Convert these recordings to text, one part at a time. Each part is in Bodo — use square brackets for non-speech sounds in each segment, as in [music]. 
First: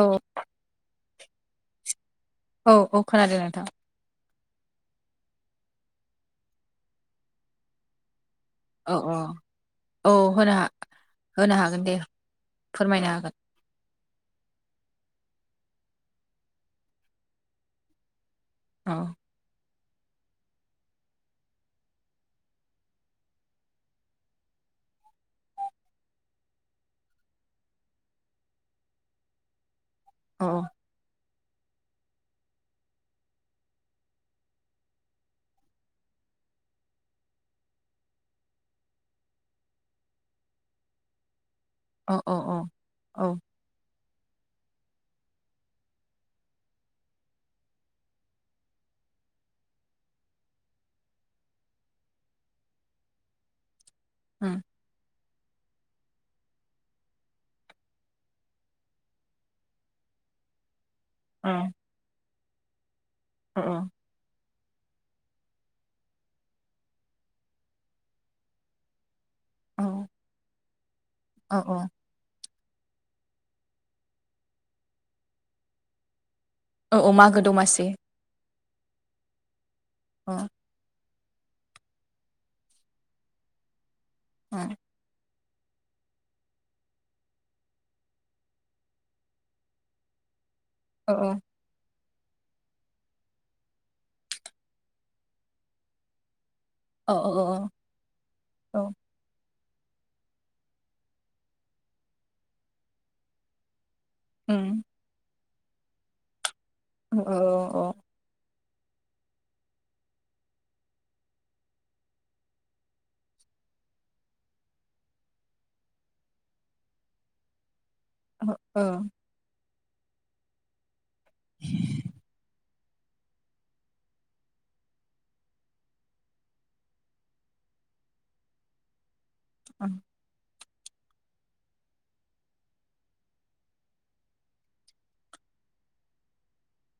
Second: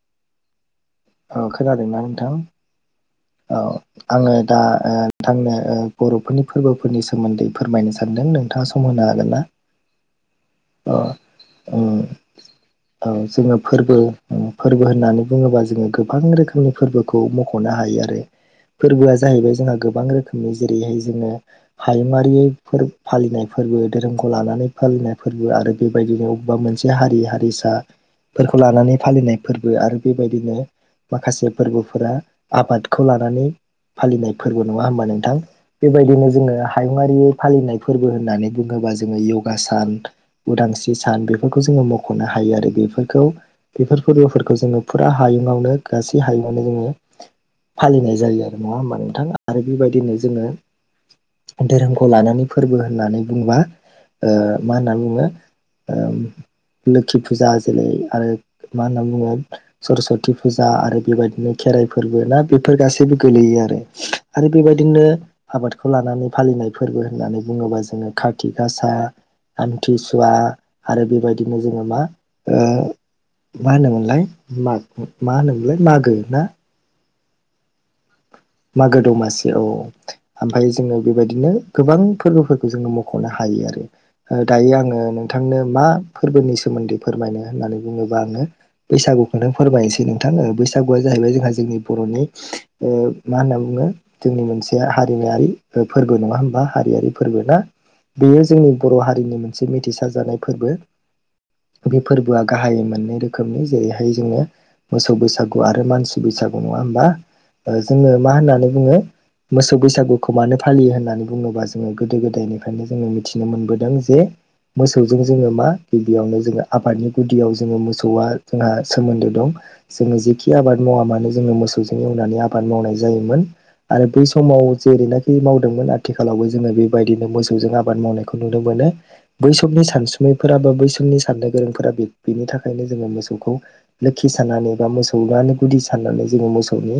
औ। औ खोनादोंना नोंथां औ औ खोनादों औ नोंथां आङो। दा ओ नोंथांनो बरफोरनि फोरबोफोरनि सोमोन्दै फोरमायनो सानदों नों थां सम औ होनो औ हागोन ना औ होनो हा अ होनो अ। हागोन दे औ फोरमायनो हागोन जोङो फोरबो उम फोरबो होननानै। बुङोबा जोङो गोबां रोखोमनि फोर्बोखौ मखनो हायो आरो औ फोर्बोआ जाहैबाय जोंहा गोब बां रोखोमनि जेरैहाय जोङो हायुङारि फोर फालिनाय फोर्बो धोरोमखौ लानानै फा लिनाय फोरबो आरो बेबायदिनो अबेबा मोनसे हारि हारिसा। फोरखौ लानानै फालिनाय फोर्बो आरो औ बेबायदिनो। माखासे फोर्बोफोरा आबादखौ लानानै। फालिनाय फोर्बो नङा होमबा नोंथां बेबायदिनो जोङो हायुङारि फालिनाय फोर्बो होननानै बुङो ब्ला जोङो इउगा सान उदांस्रि सान बे खौ जोङो औ मखनो औ औ हायो आरो बेफोरखौ औ बेफोर फोर्बोफोरखौ जोङो फुरा हायुं आवनो गासै हायुंआवनो जोङो। फालिनाय जायो आरो नङा होमबा नोंथां आरो बेबायदिनो जोङो। धोरोमखौ लानानै फोरबो होननानै बुंङोबा ओ उम माहोनना नै बुङो। ओम लोखि फुजा जोलै आरो मा होनना बुङो सरसत थि फुजा आरो औ बेबायदिनो खेराइ फोर्बो ना बेफोर गासैबो गोलैयो औ आरो। आरो बेबायदिनो आबादखौ लानानै फालिनाय फोर्बो होननानै बुङोबा जोङो कार्तिक गासा। औ आमथि सुवा। आरो औ बेबायदिनो जोङो मा ओ मा होनोमोनलाय माग मा होनोमोनलाय मागो ना? औ मागो दमासि। मागो दमासि औ अ ओमफ्राय जोङो। बेबादिनो गोबां फोर्बोफोरखौ जोङो मख'नो हायो आरो ओ अ दायो आङो नों थांनो मा फोर्बोनि सोमोन्दै फोरमायनो होननानै बुङोबा आङो। बैसागुखौनो फोरमायनोसै नोंथाङा बैसागुआ औ जाहैबाय जोंहा जोंनि बर'नि ओ। मा होनना बुङो जोंनि मोनसेया हारिमायारि फोर्बो नङा होमबा। औ हारियारि फोर्बो ना औ बेयो जोंनि औ बर' हारिनि मोन से मिथिसार जानाय फोर्बो बे फोर्बोआ गाहायै मोननै रोखोमनि जेरैहा हाय जोङो उम मोसौ बैसागु आरो मानसि बैसाग अ अ अ अ मा होननानै बुङो। मोसौ बैसागुखौ मानो फालियो होननानै बुङोबा जोङो गोदो गोदायनिफ्रायनो जोङो मिथिनो मोनबोदों जे। मोसौजों जोङो मा गिबियावनो जोङो आफादनि गुदियाव जोङो मोसौ। आ जोंहा औ सोमोन्दो दं जोङो जेखि आबाद मावा मानो मोसौजों एवनानै आब बाद मावनाय जायोमोन। आरो बै समाव जेरैनाखि मावदोंमोन आथिखालावबो जोङो बेबायदिनो मोसौजों आबाद मावनायखौ नुनो मोन नो बै समनि सानसुमैफोराबो। बै समनि साननो गोरोंफोरा बे-बेनि थाखायनो जोङो मोसौखौ लोखि सानानै बा मोसौआनो गुदि। साननानै जोङो मोसौनि।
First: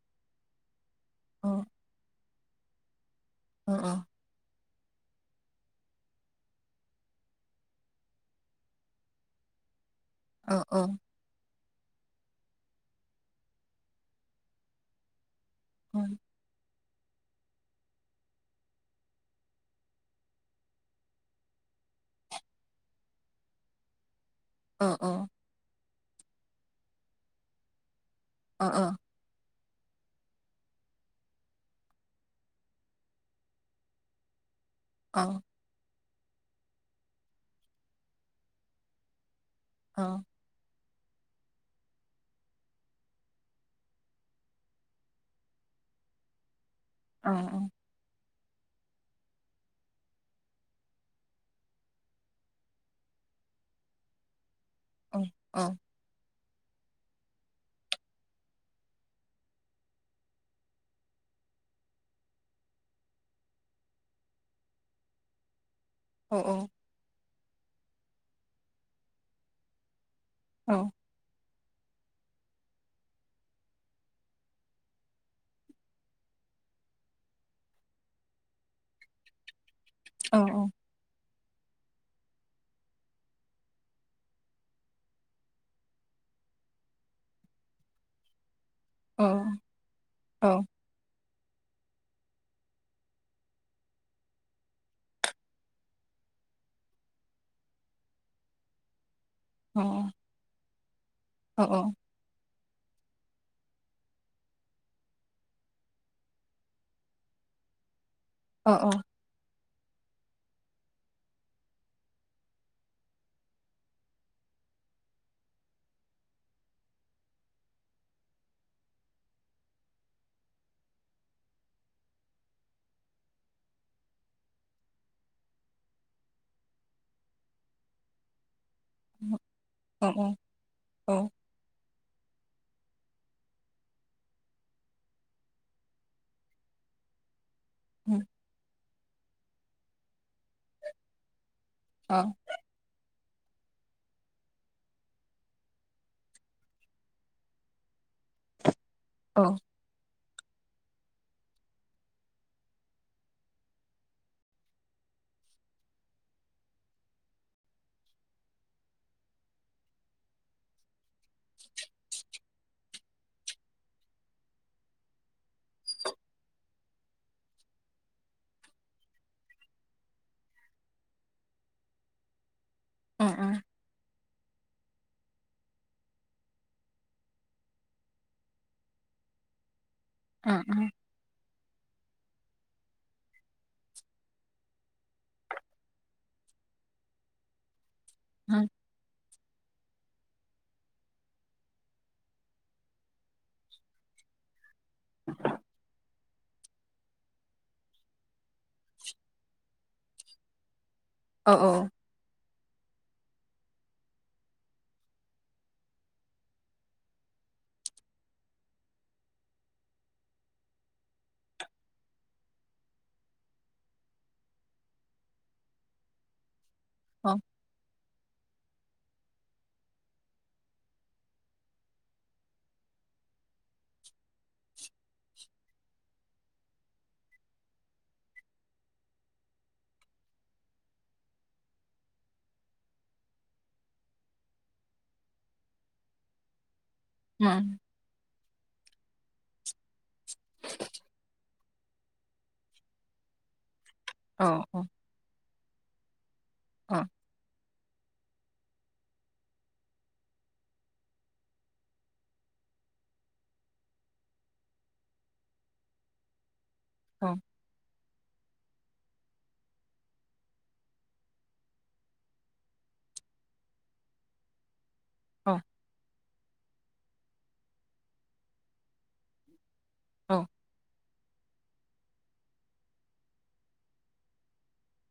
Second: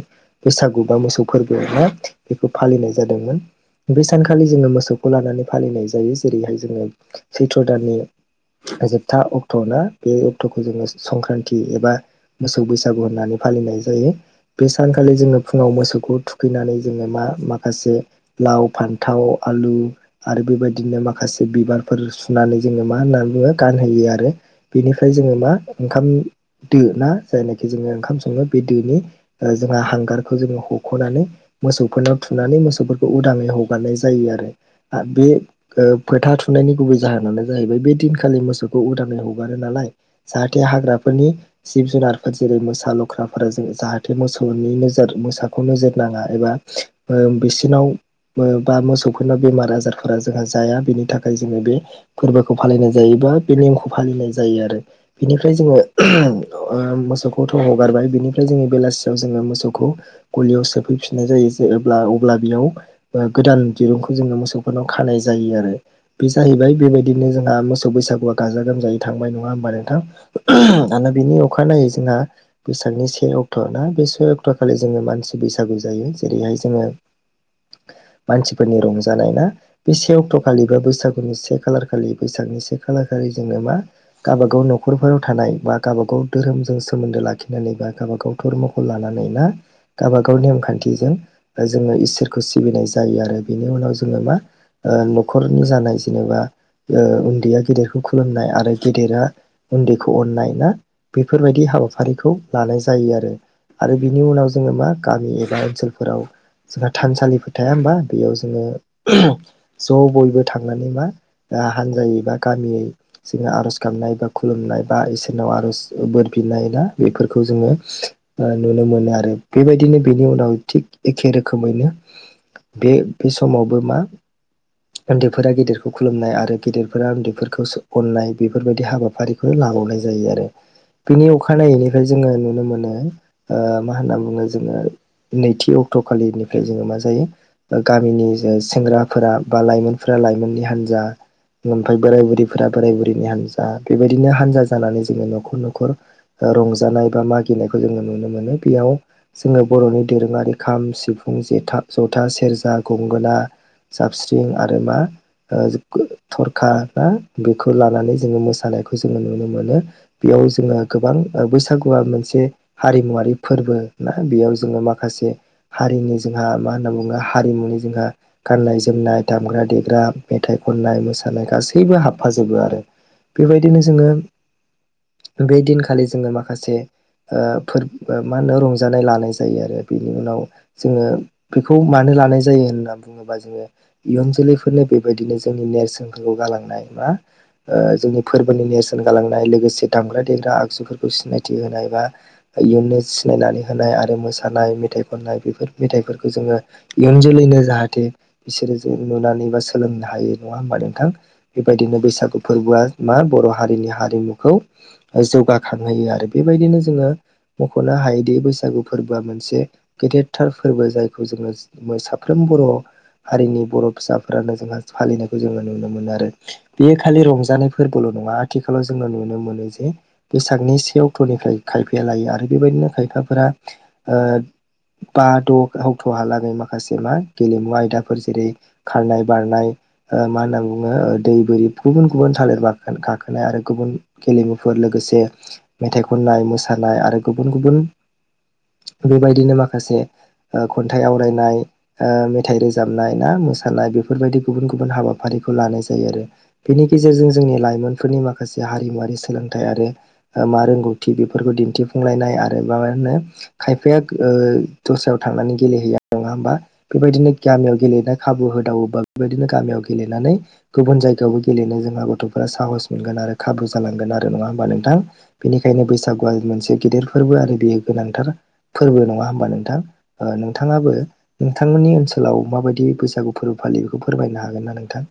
बैसागु बा मोसौ फोर्बोआवनो बेखौ फालिनाय जादोंमोन औ औ बे सानखालि जोङो मोसौ। खौ लानानै फालिनाय जायो जेरैहाय जोङो सैथ्र दाननि। जोबथा अक्ट' ना बे अक्ट'खौ जोङो औ सनक्रानति एबा मोसौ बैसागु होननानै फालिनाय जायो बे सान खालि जोङो फुङाव मोसौखौ थुखैनानै जोङो मा माखासे लाव फानथाव आलु आरो बेबायदिनो माखासे बिबार फोर सुनानै जोङो मा होननानै बुङो गानहोयो आरो बेनिफ्राय जोङो मा ओंखाम दोना जायनाखि जोङो ओंखाम सं ङो औ बे दैनि ओ जोंहा हांगारखौ जोङो हख'नानै मोसौफोरनाव थुनानै मोसौफोरखौ उदाङै हगारनाय जायो आरो बे फोथा थुनायनि गुबै जाहोनानो जाहैबाय बे दिनखालि मोसौखौ उदाङै ह गारो नालाय जाहाथे हाग्रा नि जिब जुनारफोर जेरै मोसा लख्राफोरा जाहाथे मोसौ नि नोजोर मोसाखौ नोजोर नाङा एबा बिसिनाव बा मोसौफोरनाव बेमार आजारफोरा जोंहा जाया बेनि थाखाय जोङो बे फोरबोखौ फालिनाय जायो। बा बे नेमखौ फालिनाय जायो आरो बिनिफ्राय जोङो ओ मोसौखौ थौ हगारबाय बिनिफ्राय जोङो बेलासि जोङो मोसौखौ गलियाव सोफैफिनाय जायो अब्ला बेयाव गोदान दिरुं जोंङो मोसौफोरनाव खानाय जायो आरो बे जाहैबाय बेबायदिनो जोंहा मोसौ बैसागुआ गाजा गोमजायै थांबाय नङा होमबा नोंथां दाना बिनि अखानायै जोंहा बैसागनि से अक्ट' ना बे से अक्त' खालि जोङो मानसि बैसागु जायो जेरैहाय जोङो मानसिफोरनि रंजानाय ना बे से अक्ट'खालि बा बोसाग नि से खालार खालि बैसागनि से खालार खालि जोंनो मा गावबा गाव न'खरफोराव थानाय बा गावबा गाव धोरोमजों सोमोनदो लाखिनानै बा गावबा गाव धरम' खौ लानानै ना गावबा गाव नेम खानथिजों जोङो इसोरखौ सिबिनाय जायो आरो बेनि उनाव जोङो मा न'खरनि जानाय जेनेबा ओ उनदैया गेदेरखौ खुलुमनाय आरो गेदेरा उनदैखौ अननाय ना बेफोरबायदि हाबाफारिखौ लानाय जायो आरो आरो बिनि उनाव जोङो मा गामि एबा ओनसोलफोराव जोंहा थानसालिफोर थाया होमबा बेयाव जोङो ज' बयबो थांनानै मा हानजायै बा गामियै जोङो आर'ज गाबनाय बा खुलुमनाय बा इसोरनाव आर'ज बोर बिनाय ना बेफोरखौ जोङो नुनो मोनो आरो बेबायदिनो बेनि उनाव थिग एखे रोखोमैनो बे बे समावबो मा उनदैफोरा गेदिरखौ खुलुमनाय आरो गेदेरफोरा उनदैफोरखौसो अननाय बे बेफोरबायदि हाबाफारिखौ लाबावनाय औ औ जायो आरो बिनि औ अखानायैनिफ्राय जोङो नुनो मोनो ओ मा होनना बुङो जोङो नैथि अक्ट' खालिनिफ्राय जोङो मा जायो गामिनि सेंग्राफोरा बा लाइमोनफोरा लाइमोननि हानजा ओमफ्राय बोराय औ बुरैफोरा बोराय बुरि हानजा बेबायदिनो हानजा जानानै जोङो न'खर न'खर रंजानाय बा मागिनायखौ जोङो नुनो मोनो बेयाव औ जोङो बर'नि दोरोङारि खाम सिफुं जेथा ज'था सेरजा गंगोना जाबस्रिं आरो मा ओ थरखा बा बेखौ लानानै जोङो मोसानायखौ जोङो नुनो मोनो बेयाव जोंहा गोबां ओ बैसागुआ मोनसे हारिमुआरि फोरबो ना बेयाव जोङो माखासे हारिनि जोंहा मा होनना बुङो हारिमुनि जोंहा गाननाय-जोमनाय, दामग्रा-देग्रा, मेथाइ खननाय, मोसानाय गासैबो हाबफाजोबो आरो। औ बेबायदिनो जोङो बे दिनखालि जोङो माखासे ओ फोर बा मा होनो रंजानाय लानाय जायो आरो बेनि उनाव जोङो बेखौ मानो लानाय जायो होनना बुङोबा जोङो इयुन जोलैफोरनो बेबायदिनो जोंनि नेरसोनखौ गालांनाय मा ओ जोंनि फोरबोनि नेरसोन गालांनाय लोगोसे दामग्रा-देग्रा आगजुफोरखौ सिनायथि होनाय बा इयुननो सिनायनानै होनाय आरो मोसानाय मेथाइ खननाय बेफोर मेथाइफोरखौ जोङो इयुन जोलैनो जाहाथे बिसोरो जों नुनानै बा सोलोंनो हायो। नङा होमबा नोंथां? बेबायदिनो बैसागु फोरबोआ मा बर' हारिनि हारिमुखौ जौगाखांहोयो आरो बेबायदिनो जोङो मख'नो हायोदि बैसागु फोरबोआ मोनसे गेदेरथार फोरबो जायखौ जोङो मो साफ्रोमबो बर' हारिनि बर' फिसाफोरानो जोंहा फालिनायखौ जोङो नुनो मोनो आरो। बेयो खालि रंजानाय फोरबोल' नङा आथि खालाव जोङो नुनो मोनो जे बैसागनि से अक्ट'निफ्राय खायफाया लायो आरो बे बायदिनो खायफाफोरा ओ बा द' अक्ट'हा लागै माखासे मा गेलेमु आयदाफोर जेरै- खारनाय बारनाय ओ मा होनना बुङो ओ दै बोरि गुबुन गुबुन थालिर बारखोनाय गाखोनाय आरो गुबुन गेलेमुफोर लोगोसे मेथाइ खननाय मोसानाय आ गुबुन गुबुन बे बायदिनो माखासे ओ खन्थाइ आवरायनाय ओ मेथाइ रोजाबनाय ना मोसानाय बेफोरबायदि गुबुन गुबुन हाबाफारिखौ लानाय जायो आरो। बेनि गेजेरजों जोंनि लाइमोन फोरनि माखासे हारिमुवारि सोलोंथाइ आरो ओ मा रोंगौथि बेफोरखौ दिन्थि फुंलायनाय आरो माबा होनो खायफाया ओ दस्रायाव थांनानै गेलेहैया। नङा होमबा? बेबायदिनो गामियाव गेलेनाय खाबु होदावोबा बेबायदिनो गामियाव गेलेनानै गुबुन जायगायावबो गेलेनो जोंहा गथ'फोरा साहस मोनगोन आरो खाबु जालांगोन आरो। नङा होमबा नोंथां? बेनिखायनो बैसागुआ मोनसे गेदेर फोरबो आरो बेयो गोनांथार फोरबो। नङा होमबा नोंथां? ओ नोंथाङाबो नोंथांमोननि ओनसोलाव माबायदि बैसागु फोरबो फालियो बेखौ फोरमायनो हागोन ना नोंथां?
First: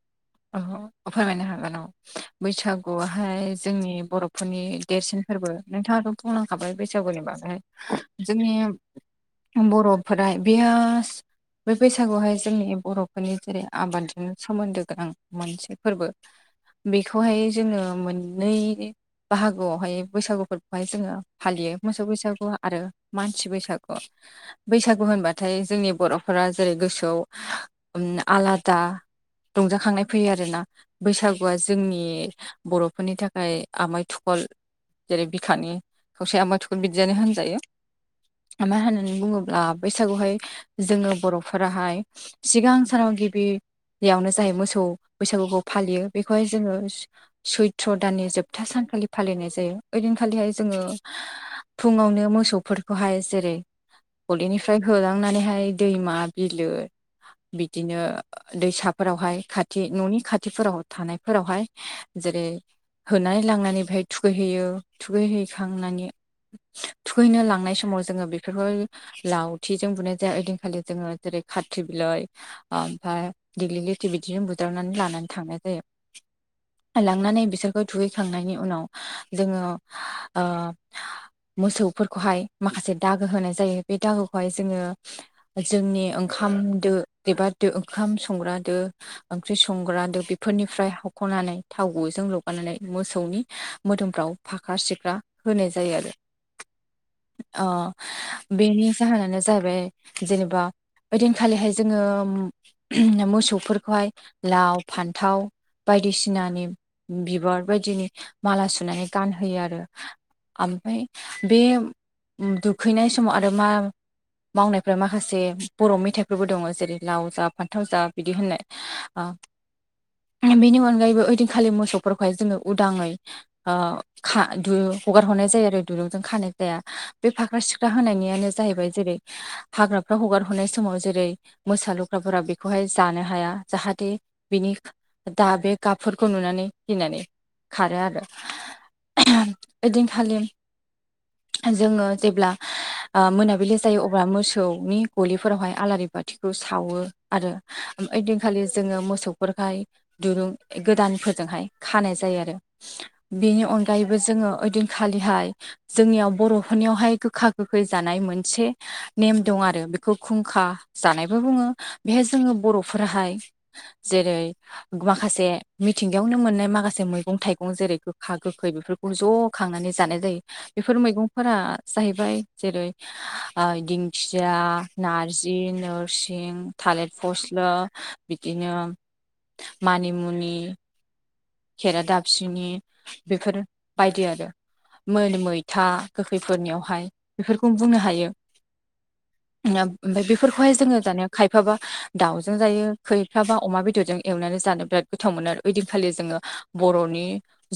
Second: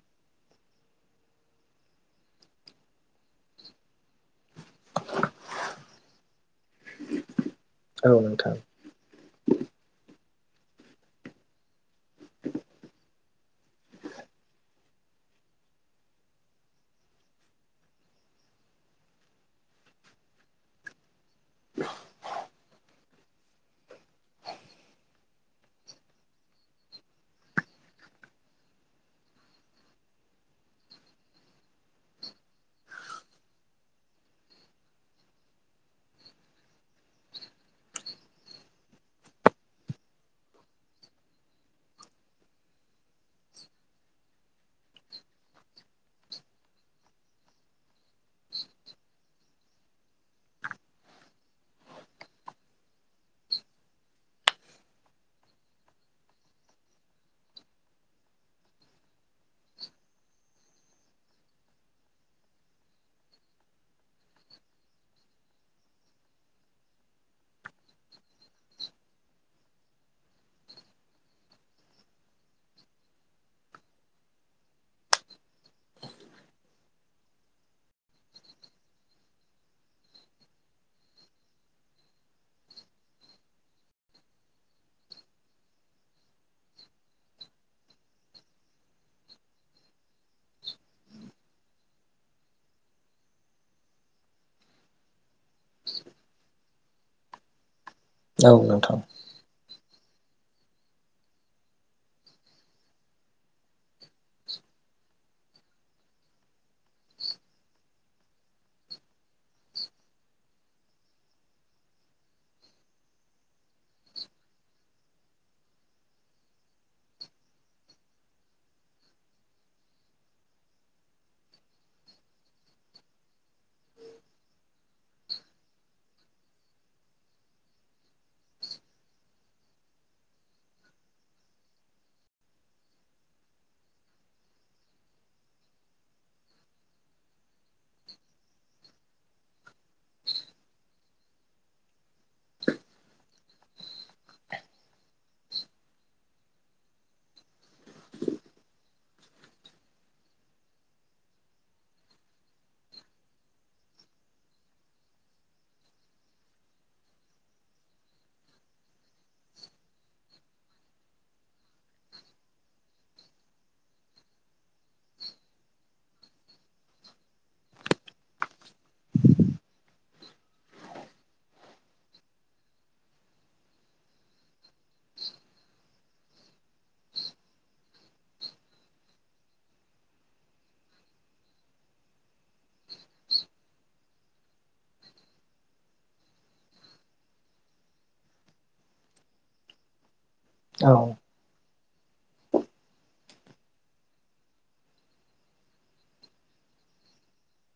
अह' फोरमायनो हागोन औ बैसागुवाहाय जोंनि बर' फोरनि देरसिन फोरबो नोंथाङाथ' बुंलांखाबाय बैसागुनि बागैहाय औ जोंनि नोंथां बर'फोरा बेया बै बैसागुआवहाय जोंनि बर'फोरनि जेरै- आबादजों सोमोन्दो गोनां मोनसे फोरबो बेखौहाय जोङो मोननै बाहागोआवहाय बैसागुफोरखौहाय जोङो फालियो मोसौ बैसागु आरो मानसि बैसागु बैसागु होनबाथाय जोंनि बर'फोरा जेरै गोसोआव उम आलादा रंजाखांनाय फैयो आरोना बैसागुआ जोंनि बर'फोरनि थाखाय आमाय थुखल जेरै बिखानि ससे आमाय थुखल बिदियानो होनजायो। आमाय होननानै बुङोब्ला बैसागुहाय जोंङो बर'फोराहाय सिगां सानाव गिबियावनो जायो मोसौ बैसागुखौ फालियो बेखौहाय जोंङो स-सैथ्र' दाननि जोबथा सानखालि फालिनाय जायो दिनखालिहाय जोंङो फुङावनो मोसौफोरखौहाय जेरै गदलिनिफ्राय होलांनानैहाय दैमा बिलो बिदिनो दैसाफोरावहाय खा थि न'नि खाथिफोराव थानायफोरावहाय जेरै होनानै लांनानै बेहाय थुखैहैयो थुखैहैखांनानै थुखैनो लांनाय समाव जोंङो बेफोरखौहाय लावथिजों बुनाय जाया ओइदिनखालि जोंङो जेरै बे खाथि बिलाइ आमफाय दिगलिलिथि बिदिजों सिदावनानै लानानै थांनाय जायो। लांनानै बिसोरखौहाय दुगैखांनायनि उनाव जोंङो ओ मोसौफोरखौहाय माखासे दागो होनाय जायो बे दागोखौहाय जोंङो जोंनि ओंखा खाम दो एबा दो ओंखाम संग्रा दो ओंख्रि संग्रा दो बेफोरनिफ्राय हख'नानै थाव गुयै जों लगायनानै मोसौनि मोदोमफ्राव फाख्रा सिख्रा होनाय जायो आरो [inaudible] अ औ बेनि नोंथां जाहोनानो जाहैबाय जेनेबा बा ओइदिनखालिहाय जोंङो मोसौफोरखौहाय लाव फान्थाव बायदिसिनानि बिबार बायदिनि माला सुनानै गानहोयो आरो ओमफ्राय बे दुखैनाय समाव आरो मा मावनायफोरा माखासे बर' मेथाइफोरबो दंङ जेरै लाव जा फान्थाव जा बिदि होननाय ओ बेनि अनगायैबो ओइदिनखालि मोसौफोरखौहाय जोंङो उदाङै ओ का दुरुं हगार हरनाय जायो आरो दुरुंजों खानाय जाया बे फाख्रा सिख्रा होनायनियानो जाहैबाय जेरै हाग्रा हगार हरनाय समाव जेरै मोसा लख्राफोरा बेखौहाय जानो हाया जाहाथे बिनि दा बे गाबफोरखौ नुनानै गिनानै खारो आरो ओइदिनखालि जोंङो जेब्ला ओ मोनाबिलि जायो अब्ला मोसौनि गलिफोरावहाय आलारि बाथिखौ सावो आरो ओइदिन खालि जोंङो मोसौफोरखाय दुरुं गोदानफोरजोंहाय खानाय जायो आरो बेनि अन अनगायैबो जोंङो ओइदिनखालिहाय जोंनियाव बर'फोरनियावहाय गोखा गोखै जानाय मोनसे नेम दं आरो बेखौ खुंखा जानायबो बुङो बेहाय जोंङो बर'फोराहाय [inaudible] जेरै माखासे मिथिंगायावनो मोननाय माखासे मैगं थाइगं जेरै गोखा गोखै बेफोरखौ ज खांनानै जानाय जायो बेफोर मैंगंफोरा जाहैबाय जेरै ओ दिंखिया नारजि नोरसिं थालिर फस्ला बिदिनो मानिमुनि खेरा दाफिनि बेफोर बायदि आरो मोन मैथा गोखैफोरनियावहाय बेफोरखौनो बुंनो हायो। ओमफ्राय बेफोरखौहाय औ जोंङो दानिया खायफाबा दावजों जायो खैफ्राबा अमा बेदरजों एवनानै जानो बिराद गोथाव मोनो ओइ दिनखालि जोंङो बर'नि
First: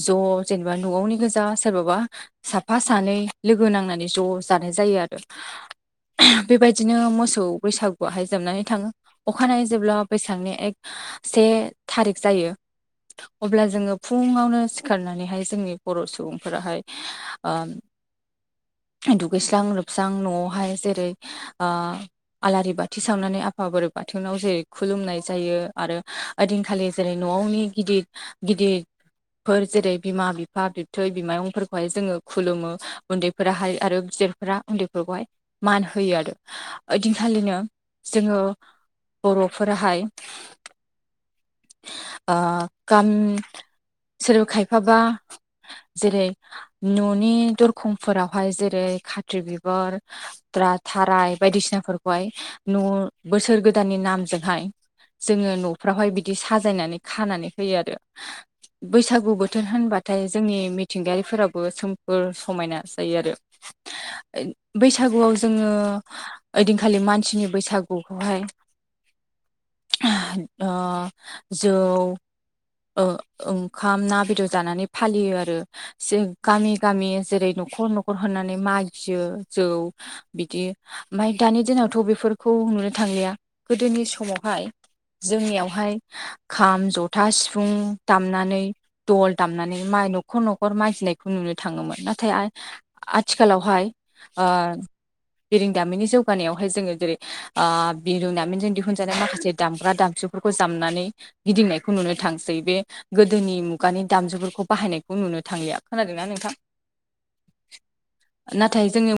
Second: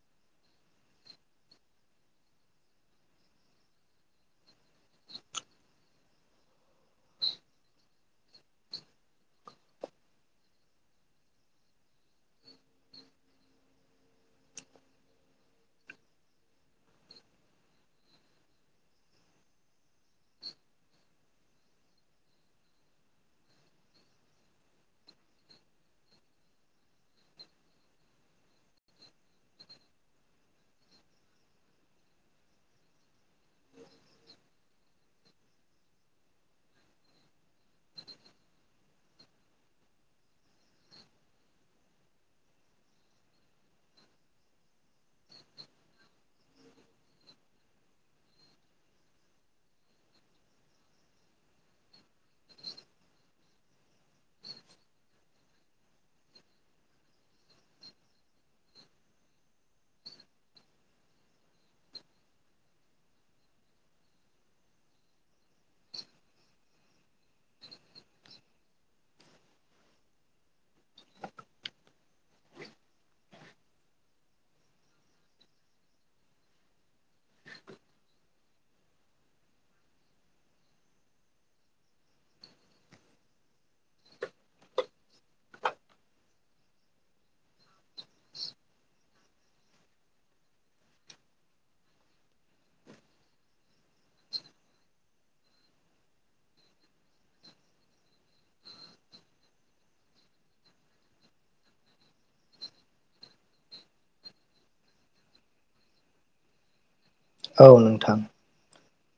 ज' जेनेबा न'आवनि गोजा सोरबाबा साफा सानै लोगो लोगो नांनानै ज' जानाय जायो आरो। बेबायदिनो मोसौ बैसागुवाहाय जोबनानै थाङो अखानायै जेब्ला बैसागनि एक से थारिख जायो [inaudible] अब्ला जोङो फुङावनो सिखारनानैहाय जोंनि बर' सुबुंफोराहाय ओ [inaudible] दुगैस्रां लोबस्रां न'आवहाय जेरै आ आलारि बाथि सावनानै आफा बोराय बाथौनाव जेरै खुलुमनाय जायो आरो ओदिनखालि जेरै न'आवनि गिदिर गिदिर फोर जेरै बिमा बिफा बिबथै बिमायंफोरखौहाय जोङो खुलुमो उन्दैफोराहाय आरो गेदेरफोरा उन्दैफोरखौहाय मान होयो आरो ओदिनखालिनो जोङो बर'फोराहाय आ गाम सोरबा खायफाबा जेरै न'नि दरखंफोरावहाय जेरै खाथ्रि बिबार थाराय बायदिसिनाफोरखौहाय न' बोसोर गोदाननि नामजोंहाय जोङो न'फ्रावहाय बिदि साजायनानै खानानै होयो आरो [inaudible] बैसागु बोथोर होनबाथाय जोंनि मिथिंगायारिफोराबो सोमखोर समायना जायो आरो बैसागुआव जोङो ओदिनखालि मानसिनि बैसागुखौहाय ओ जौ ओंखाम ना बेदर जानानै फालियो आरो गामि गामि जेरै न'खर न न'खर होननानै म गियो जौ बिदि मफ्राय दानि दिनावथ' बेफोरखौ ावह जोंनि ख जथ सिफुं दामनानै दल दामनानै म न'खर न'खर मागिनायखौ नुनो थाङोमोन नाथाय आ आथिखालावहाय बिरंदामिननि जौगानायावहाय जोङो जेरै बिरोंदामिनजों दिहुनजानाय माखासे दामग्रा दामसु फोरखौ जामनानै गिदिंनायखौ नुनो थांसै गासै बे गोदोनि मुगानि दामजुफोरखौ बाहायनायखौ नुनो थांलिया खोनादोंना नोंथां औ नोंथां नाथाय जोंनि